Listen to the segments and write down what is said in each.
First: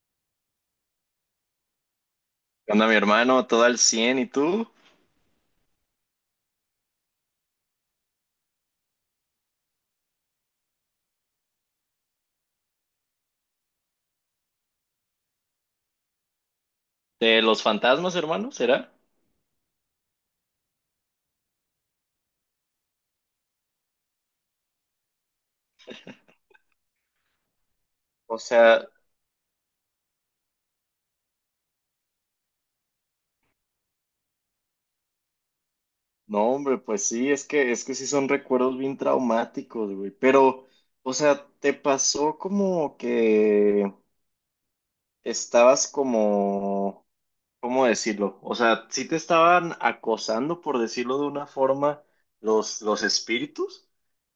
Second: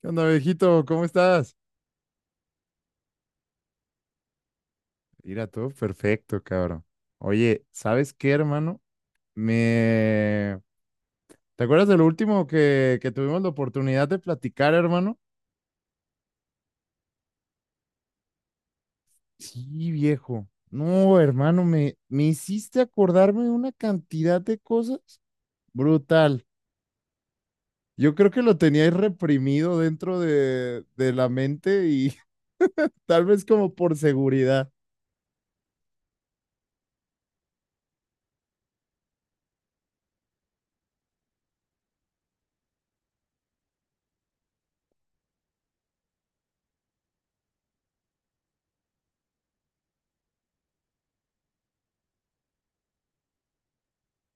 ¿Qué onda, viejito? ¿Cómo estás? ¿Qué onda, mi hermano? Todo al cien, ¿y tú? Mira, todo perfecto, cabrón. Oye, ¿sabes qué, hermano? Me... ¿Te acuerdas de lo último que tuvimos la oportunidad de platicar, hermano? ¿De los fantasmas, hermano? ¿Será? Sí, viejo. No, hermano, me hiciste acordarme de una cantidad de cosas brutal. Yo creo O que lo tenía sea, ahí reprimido dentro de la mente y tal vez como por seguridad. no, hombre, pues sí, es que sí son recuerdos bien traumáticos, güey. Pero, o sea, ¿te pasó como que estabas como, cómo decirlo? O sea, ¿sí te estaban acosando, por decirlo de una forma, los espíritus?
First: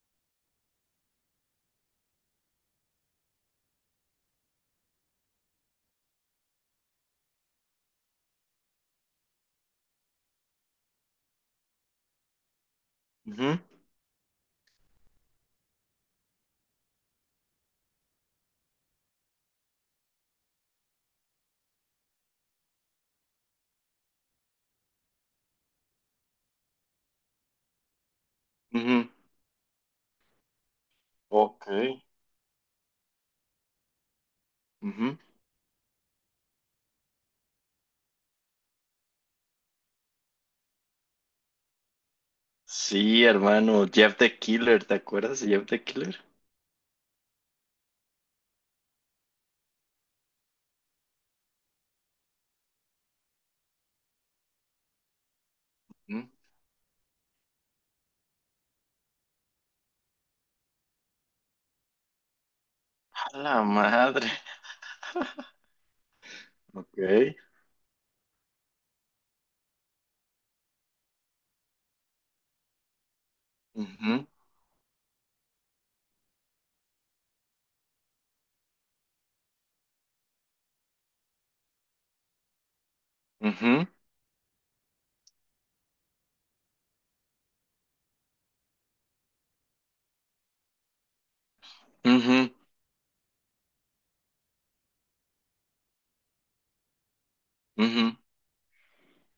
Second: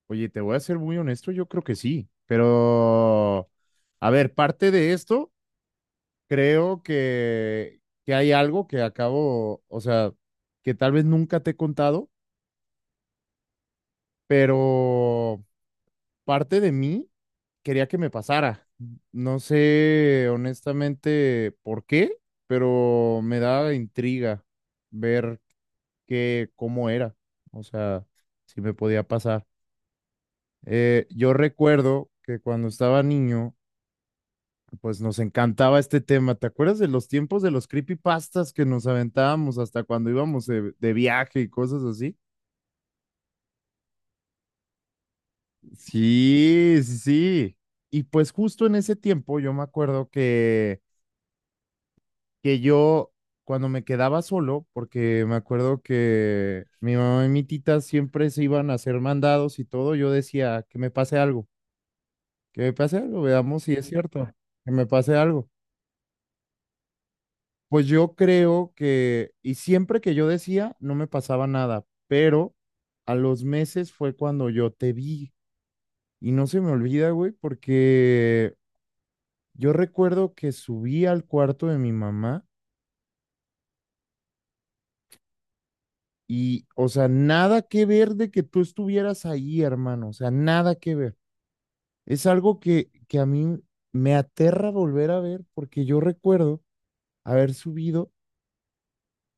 Oye, te voy a ser muy honesto, yo creo que sí, pero... A ver, parte de esto creo que hay algo que acabo, o sea, que tal vez nunca te he contado, Ujú, pero parte de mí quería que me pasara. No sé honestamente por qué, pero me da intriga ver qué, cómo era, o sea, si me podía ujú. pasar. Yo Ok. recuerdo que cuando estaba niño, pues nos Ujú. encantaba este tema. ¿Te acuerdas de los tiempos de los creepypastas que nos aventábamos hasta cuando íbamos de viaje y cosas así? Sí, hermano, Jeff the Killer, ¿te acuerdas de Jeff the Killer? Sí, sí, sí. Y pues justo en ese tiempo yo me acuerdo que yo cuando me quedaba solo, porque me acuerdo que mi mamá y mi tita siempre se iban a hacer mandados y todo, yo decía que me pase algo, que me pase algo, A la veamos si es cierto, madre. que me pase algo. Ok. Pues yo creo que, y siempre que yo decía, no me pasaba nada, pero a los meses fue Ujú, cuando yo te vi. Y no se me olvida, güey, porque yo recuerdo que subí al cuarto de mi mamá ujú, y, o sea, nada que ver de que tú estuvieras ahí, hermano, o sea, nada que ver. Es ujú, algo que a mí me aterra volver a ver porque yo recuerdo haber subido, ujú,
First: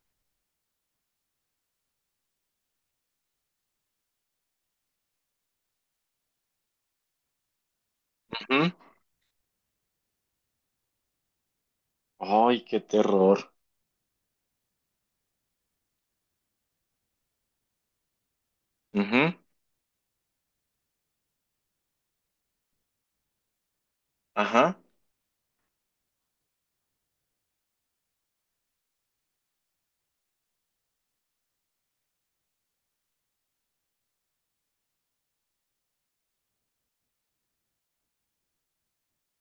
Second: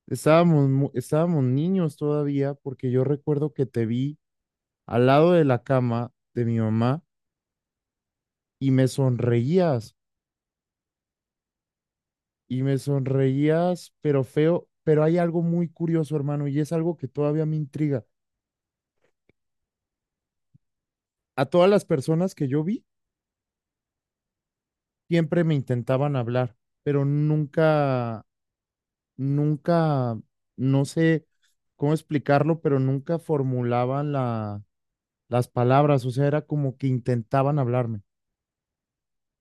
estábamos niños todavía, porque yo recuerdo que te vi al lado de la cama de mi mamá y ujú. me sonreías, y Ay, me qué terror. sonreías, pero feo, pero hay algo muy curioso, hermano, y es algo que todavía me intriga. Ujú. A todas las personas que yo vi, Ajá. siempre me intentaban hablar, pero nunca, nunca, no sé cómo explicarlo, pero nunca formulaban las palabras, o sea, era como que intentaban hablarme.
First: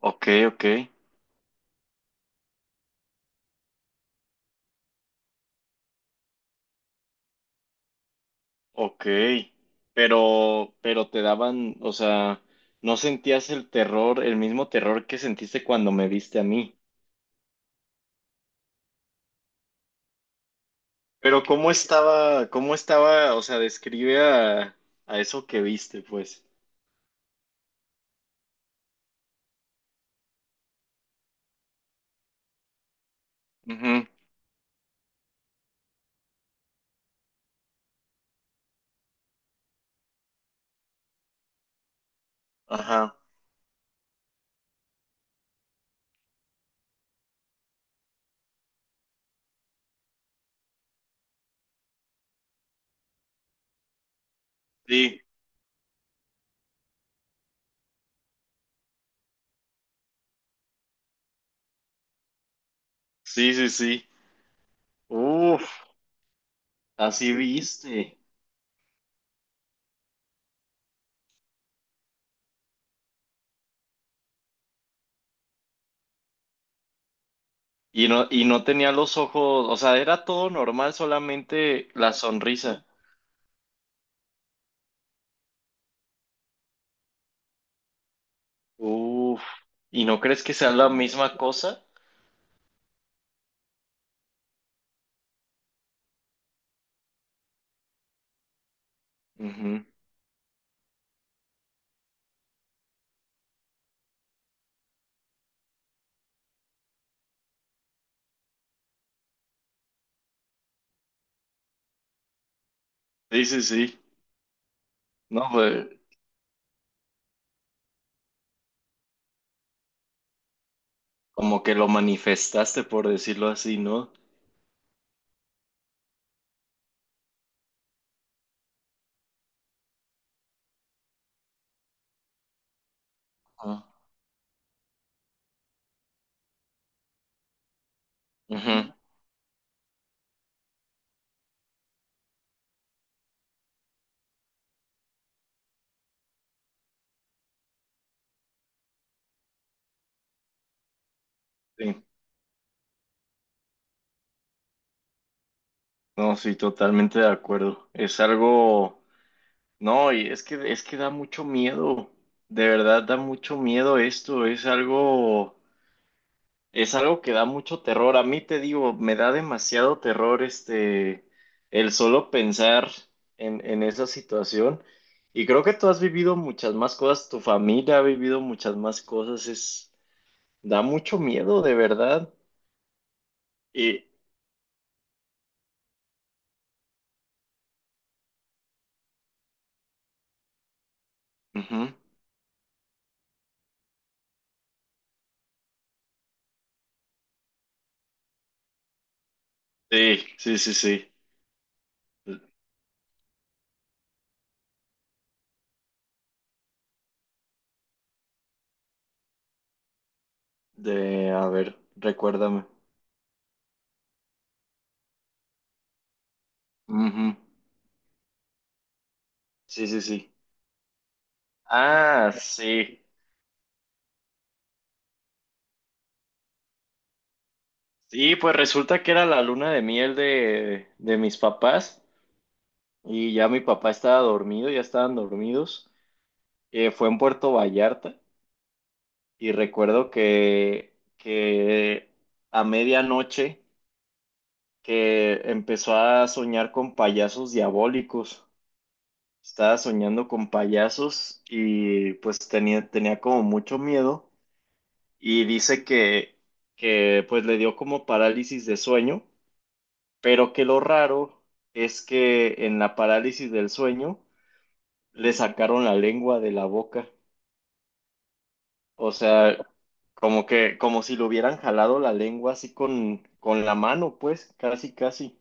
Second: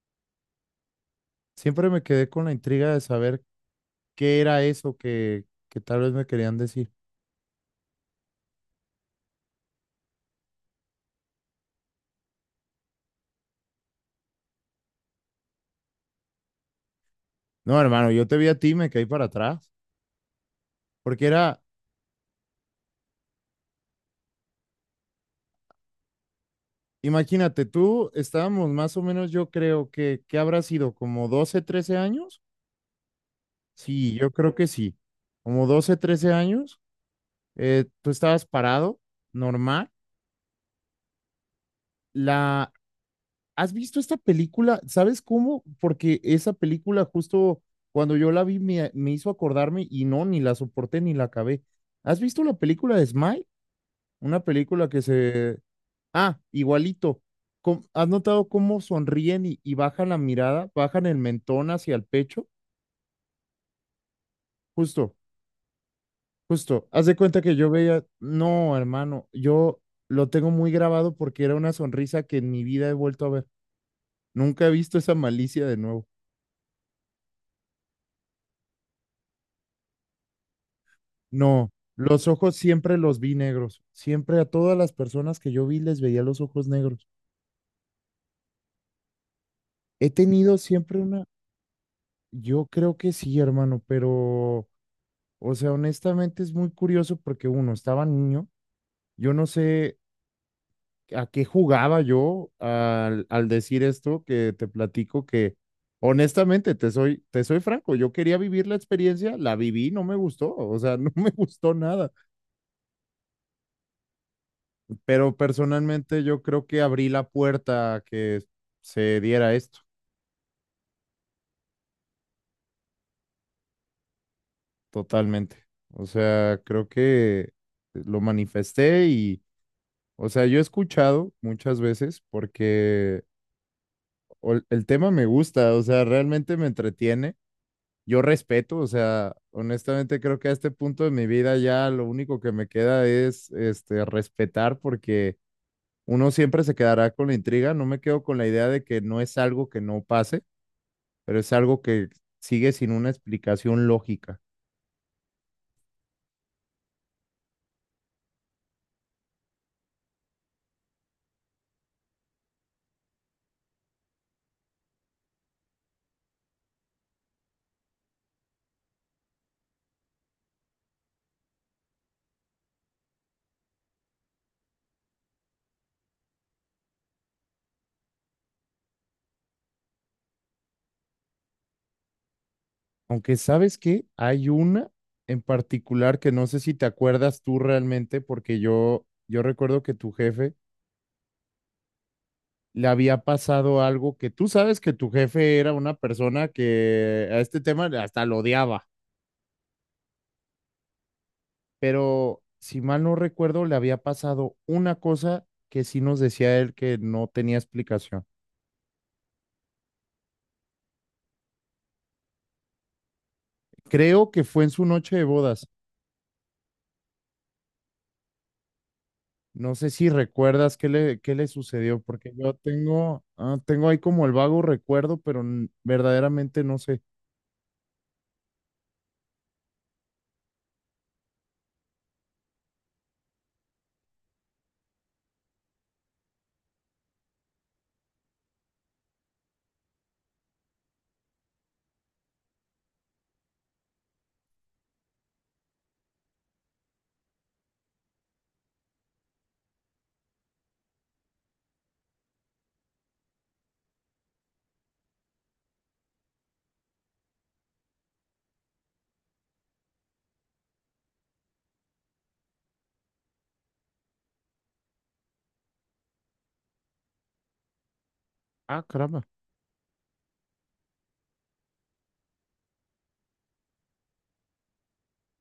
Ok, ok, Siempre me quedé con la intriga de saber qué era eso que tal vez me querían decir. ok. Pero te daban, o sea, no sentías el terror, el mismo terror que sentiste cuando me viste a mí. No, hermano, yo te vi a ti, me caí para atrás, porque Pero era, cómo estaba, o sea, describe a eso que viste, pues. imagínate, tú estábamos más o menos, yo creo que, ¿qué habrá sido? ¿Como 12, 13 años? Ujú. Sí, yo creo que sí, como 12, 13 años, tú estabas parado, normal. La, Ajá. ¿has visto esta película? ¿Sabes cómo? Porque esa película justo cuando yo la vi me hizo acordarme y no, ni la soporté ni la acabé. ¿Has visto la película de Smile? Una película que Sí, se... ¡Ah, igualito! ¿Has notado cómo sonríen y bajan la mirada, bajan el mentón hacia el pecho? sí, sí, sí. Justo, Uf, justo. Haz de así cuenta que yo veía, viste. no, hermano, yo lo tengo muy grabado porque era una sonrisa que en mi vida he vuelto a ver. Nunca he visto esa malicia de nuevo. Y no tenía los ojos, o sea, era todo normal, No, solamente la los ojos sonrisa. siempre los vi negros. Siempre a todas las personas que yo vi les veía los ojos negros. Uf, ¿y He no crees que tenido sea la siempre una, misma cosa? yo creo que sí, hermano, pero, o sea, honestamente es muy curioso porque uno, estaba niño. Yo no Ujú. sé a qué jugaba yo al decir esto que te platico que honestamente te soy franco, yo quería vivir la experiencia, la viví, no me gustó, o sea, no me gustó nada, Sí, sí, sí. pero No, pues personalmente yo creo que abrí la puerta a que se diera esto como que lo manifestaste, por decirlo así, ¿no? totalmente. O sea, creo que lo manifesté y, o sea, yo he escuchado muchas veces porque Ah. El tema me gusta, o sea, realmente me entretiene. Yo respeto, o Ujú. sea, honestamente creo que a este punto de mi vida ya lo único que me queda es este respetar, porque uno siempre se quedará con la intriga, no me quedo con la idea de que no es algo que no pase, pero es algo Sí, que sigue sin una explicación lógica. no, sí, totalmente de acuerdo. Es algo, no, y es que da mucho miedo, de verdad da mucho miedo esto, es algo. Es algo que da mucho terror. A mí te digo, me da demasiado terror este, el solo pensar en esa situación. Y creo que tú has vivido muchas más cosas, tu familia ha vivido muchas más cosas. Es, da mucho miedo, de verdad. Aunque sabes que Y hay una en particular que no sé si te acuerdas tú realmente, porque yo recuerdo que tu jefe ujú, le había pasado algo, que tú sabes que tu jefe era una persona que a este tema hasta lo odiaba. sí, sí, sí, sí. Pero si mal no recuerdo, le había pasado una cosa que sí nos decía él que no tenía explicación. De, a ver, recuérdame. Creo que fue en su noche de bodas. Ujú. No Sí, sé sí, si sí. recuerdas qué le sucedió, porque Ah, yo sí. tengo, ah, tengo ahí como el vago recuerdo, pero verdaderamente no sé. Sí, pues resulta que era la luna de miel de mis papás. Y ya mi papá estaba dormido, ya estaban dormidos. Fue en Puerto Vallarta y recuerdo que a medianoche, que empezó a soñar con payasos diabólicos. Estaba soñando con payasos y pues tenía, tenía como mucho miedo y dice que pues le dio como parálisis de sueño, pero que lo raro es que en la parálisis del sueño le sacaron la lengua de la boca. Ah, O caramba. sea, como que, como si lo hubieran jalado la lengua así con la mano, pues, casi, casi.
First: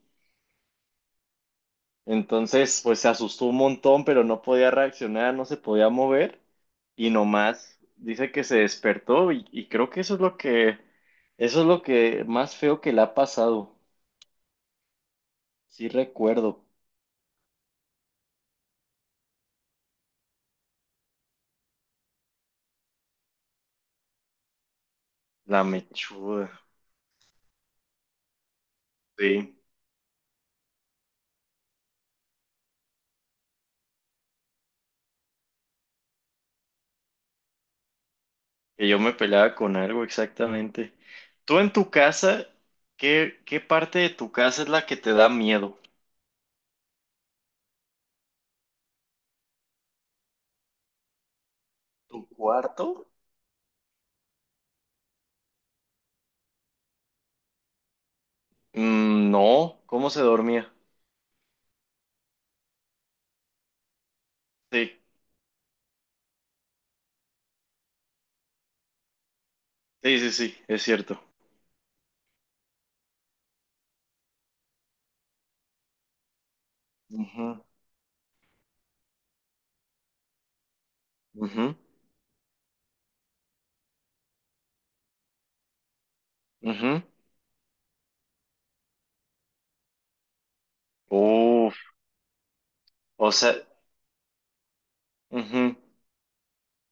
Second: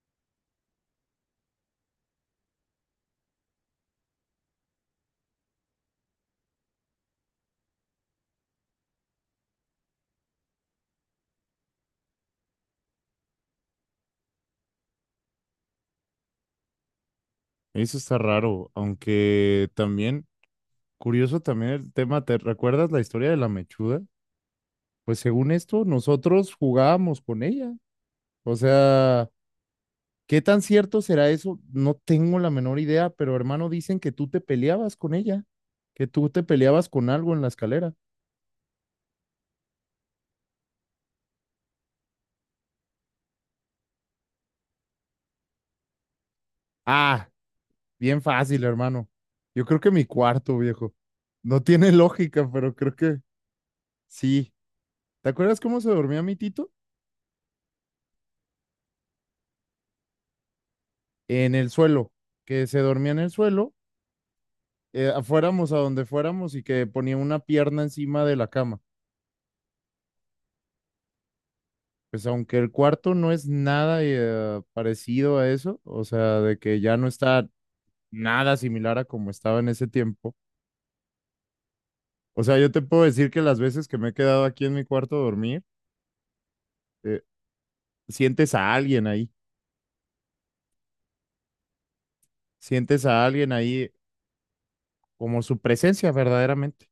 Entonces, pues se asustó un montón, pero no podía reaccionar, no se podía mover. Y nomás dice que se despertó y creo que eso es lo que más feo que le ha pasado. Sí recuerdo, Eso está raro, aunque también, curioso también el tema, ¿te recuerdas la historia de la mechuda? Pues según la esto, mechuda. nosotros jugábamos con ella. O sea, Sí, ¿qué tan cierto será eso? No tengo la menor idea, pero hermano, dicen que tú te peleabas con ella, que tú te peleabas con algo en la escalera. que yo me peleaba con algo, exactamente. Tú en tu casa, ¿qué, qué parte de tu casa es la que te da miedo? Ah, bien fácil, hermano. Yo creo que mi cuarto, viejo. No tiene ¿Tu lógica, pero creo cuarto? que sí. ¿Te acuerdas cómo se dormía mi tito? Mm, no, ¿cómo se dormía? En el suelo, que se dormía en el suelo, Sí, fuéramos a donde fuéramos y que ponía una pierna encima de la cama. sí, sí, sí, es cierto. Pues aunque el cuarto no es nada parecido a eso, o sea, de que ya no está Ujú, nada similar a como estaba en ese tiempo. ujú, O sea, yo te puedo decir que las veces que me he quedado aquí en mi cuarto a dormir, ujú. eh, sientes a alguien ahí, Uf, sientes a o alguien sea, ahí como su ujú. presencia verdaderamente.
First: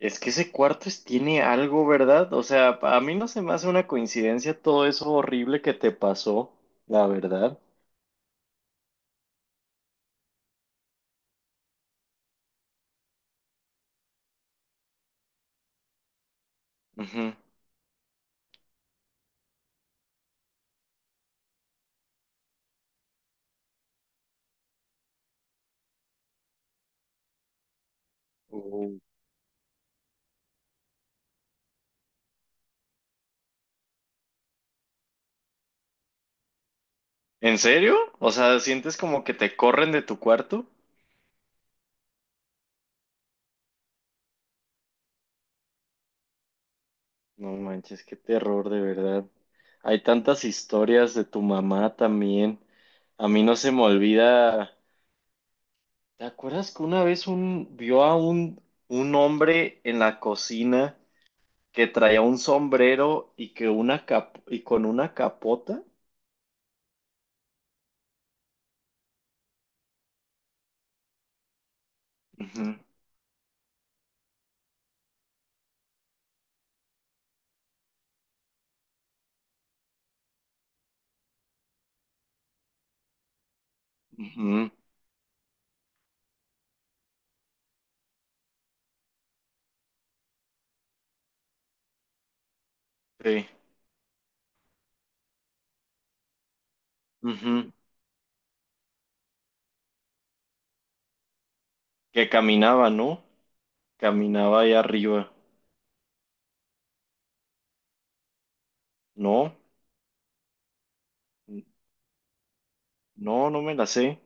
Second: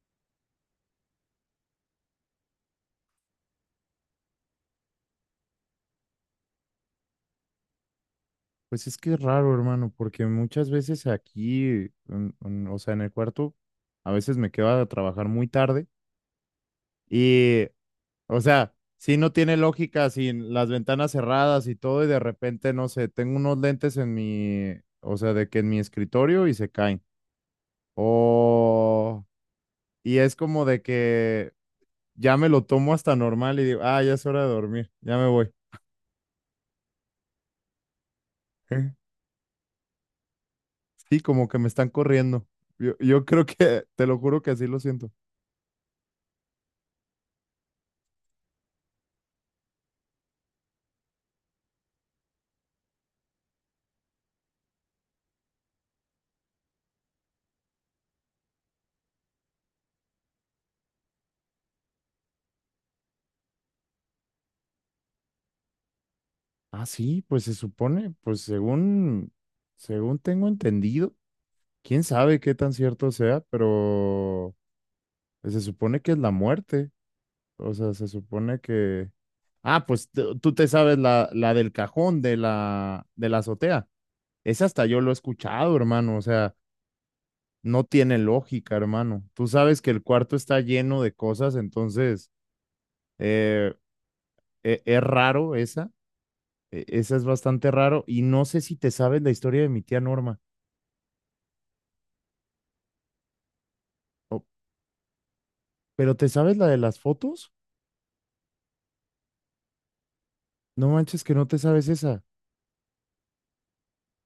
Es que ese cuarto es, tiene algo, ¿verdad? O sea, a mí no se me hace una coincidencia todo eso horrible que te pasó, la verdad. Pues es que es raro, hermano, porque muchas veces aquí, o sea, en el cuarto, a veces me quedo a trabajar muy tarde Ujú. y, o sea, si no tiene lógica, sin las ventanas cerradas y todo, y de repente, no sé, tengo unos lentes en mi, o sea, de que en mi escritorio y se caen Uh. o... Y es como de que ya me lo tomo hasta normal y digo, ah, ya es hora de dormir, ya me voy. ¿En serio? O sea, ¿sientes como que te corren de tu cuarto? Sí, como que me están corriendo. Yo creo que, te lo juro que así lo siento. No manches, qué terror, de verdad. Hay tantas historias de tu mamá también. A mí no se me olvida. ¿Te acuerdas que una vez un vio a un hombre en la cocina que traía un sombrero y que una y con una capota? Ah, sí, pues se supone, pues según, según tengo entendido, quién sabe qué tan Ujú, cierto sea, pero pues, se supone que es la muerte. O sea, se supone que... Ah, pues tú te sabes la, la del cajón de la azotea. Esa ujú, hasta yo lo he escuchado, hermano. O sea, no tiene lógica, hermano. Tú sabes que el cuarto está lleno de cosas, entonces sí, eh, es raro esa, esa es bastante ujú. raro. Y no sé si te sabes la historia de mi tía Norma, Que caminaba, ¿no? o- Caminaba ahí arriba. pero ¿te sabes la de las fotos? No, No manches que no te sabes esa. no, no me la sé.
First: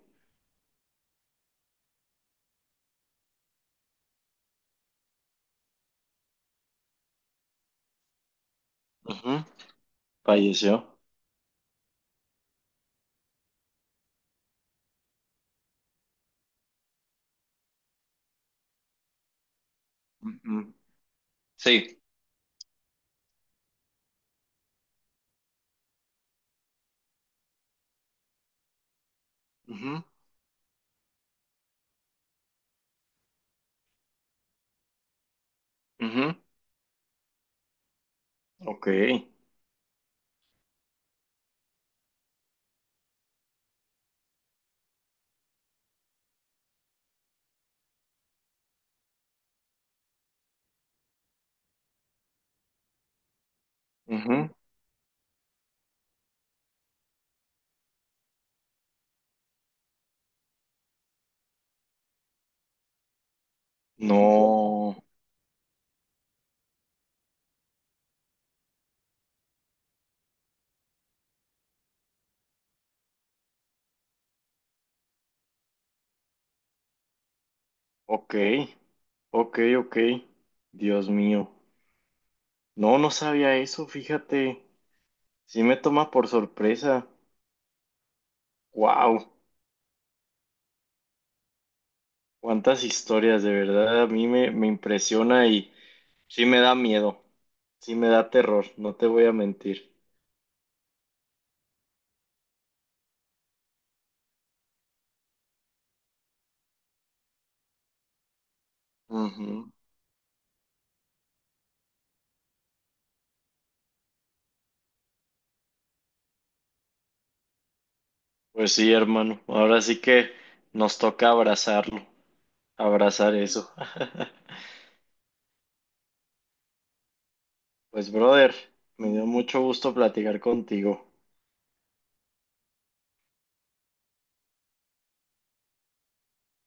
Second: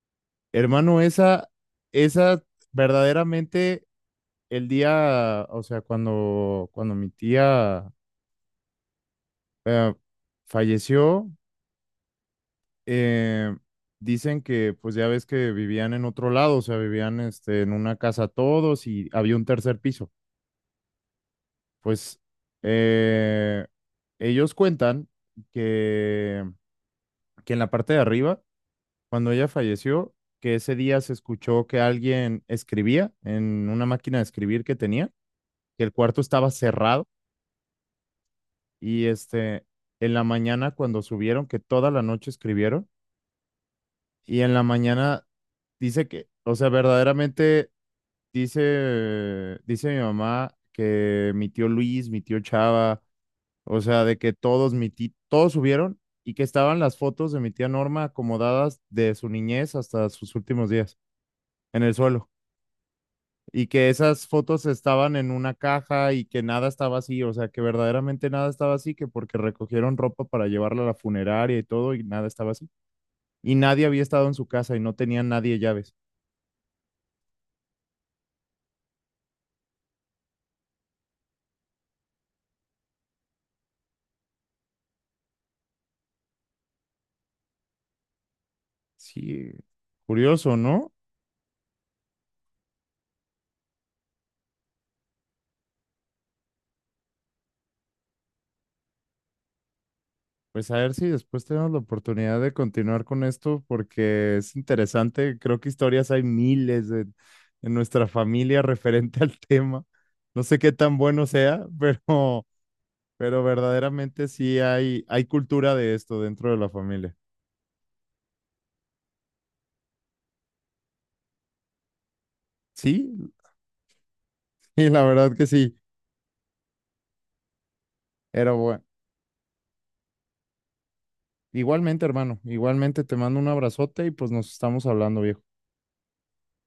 Hermano, esa verdaderamente el día, o sea, cuando, cuando mi tía Ujú. eh, Falleció. falleció, eh, dicen que pues ya ves que vivían en otro lado, o sea, vivían este, en una casa todos y había un tercer piso. Ujú. Sí. Pues eh, ellos cuentan que, que en la parte de arriba, cuando ella Ujú. falleció, que ese día se escuchó que alguien escribía en una máquina de escribir que tenía, que el cuarto Ujú. estaba cerrado Ok. y este, en la mañana cuando subieron, que toda la noche escribieron y en la mañana dice que, o sea, verdaderamente... Dice mi mamá que mi tío Luis, mi tío Chava, o sea, de que Ujú. Todos subieron y que estaban las fotos de mi tía Norma acomodadas de su niñez hasta sus últimos días en el suelo y que esas fotos No. estaban en una caja y que nada estaba así, o sea, que verdaderamente nada estaba así, que porque recogieron ropa para llevarla a la funeraria y todo y nada estaba así. Y nadie había estado en su casa y no tenía nadie llaves. Ok. Ok, ok. Dios mío. No, no sabía eso, fíjate. Sí me toma por sorpresa. Wow. Sí, curioso, ¿no? Cuántas historias, de verdad. A mí me impresiona y sí me da miedo. Sí me da terror, no te voy a mentir. Pues a ver si después tenemos la oportunidad de continuar con esto porque es interesante. Creo que historias hay miles en nuestra familia referente al Ujú. tema. No sé qué tan bueno sea, pero verdaderamente sí hay cultura de esto dentro de la familia. Pues sí, hermano. Ahora sí que nos toca abrazarlo. Sí, Abrazar eso. y la verdad que sí. Pues, brother, Pero bueno, me dio mucho gusto platicar contigo. igualmente, hermano, igualmente te mando un abrazote y pues nos estamos hablando, viejo.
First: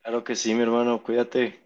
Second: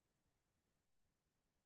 Claro que sí, mi hermano, cuídate.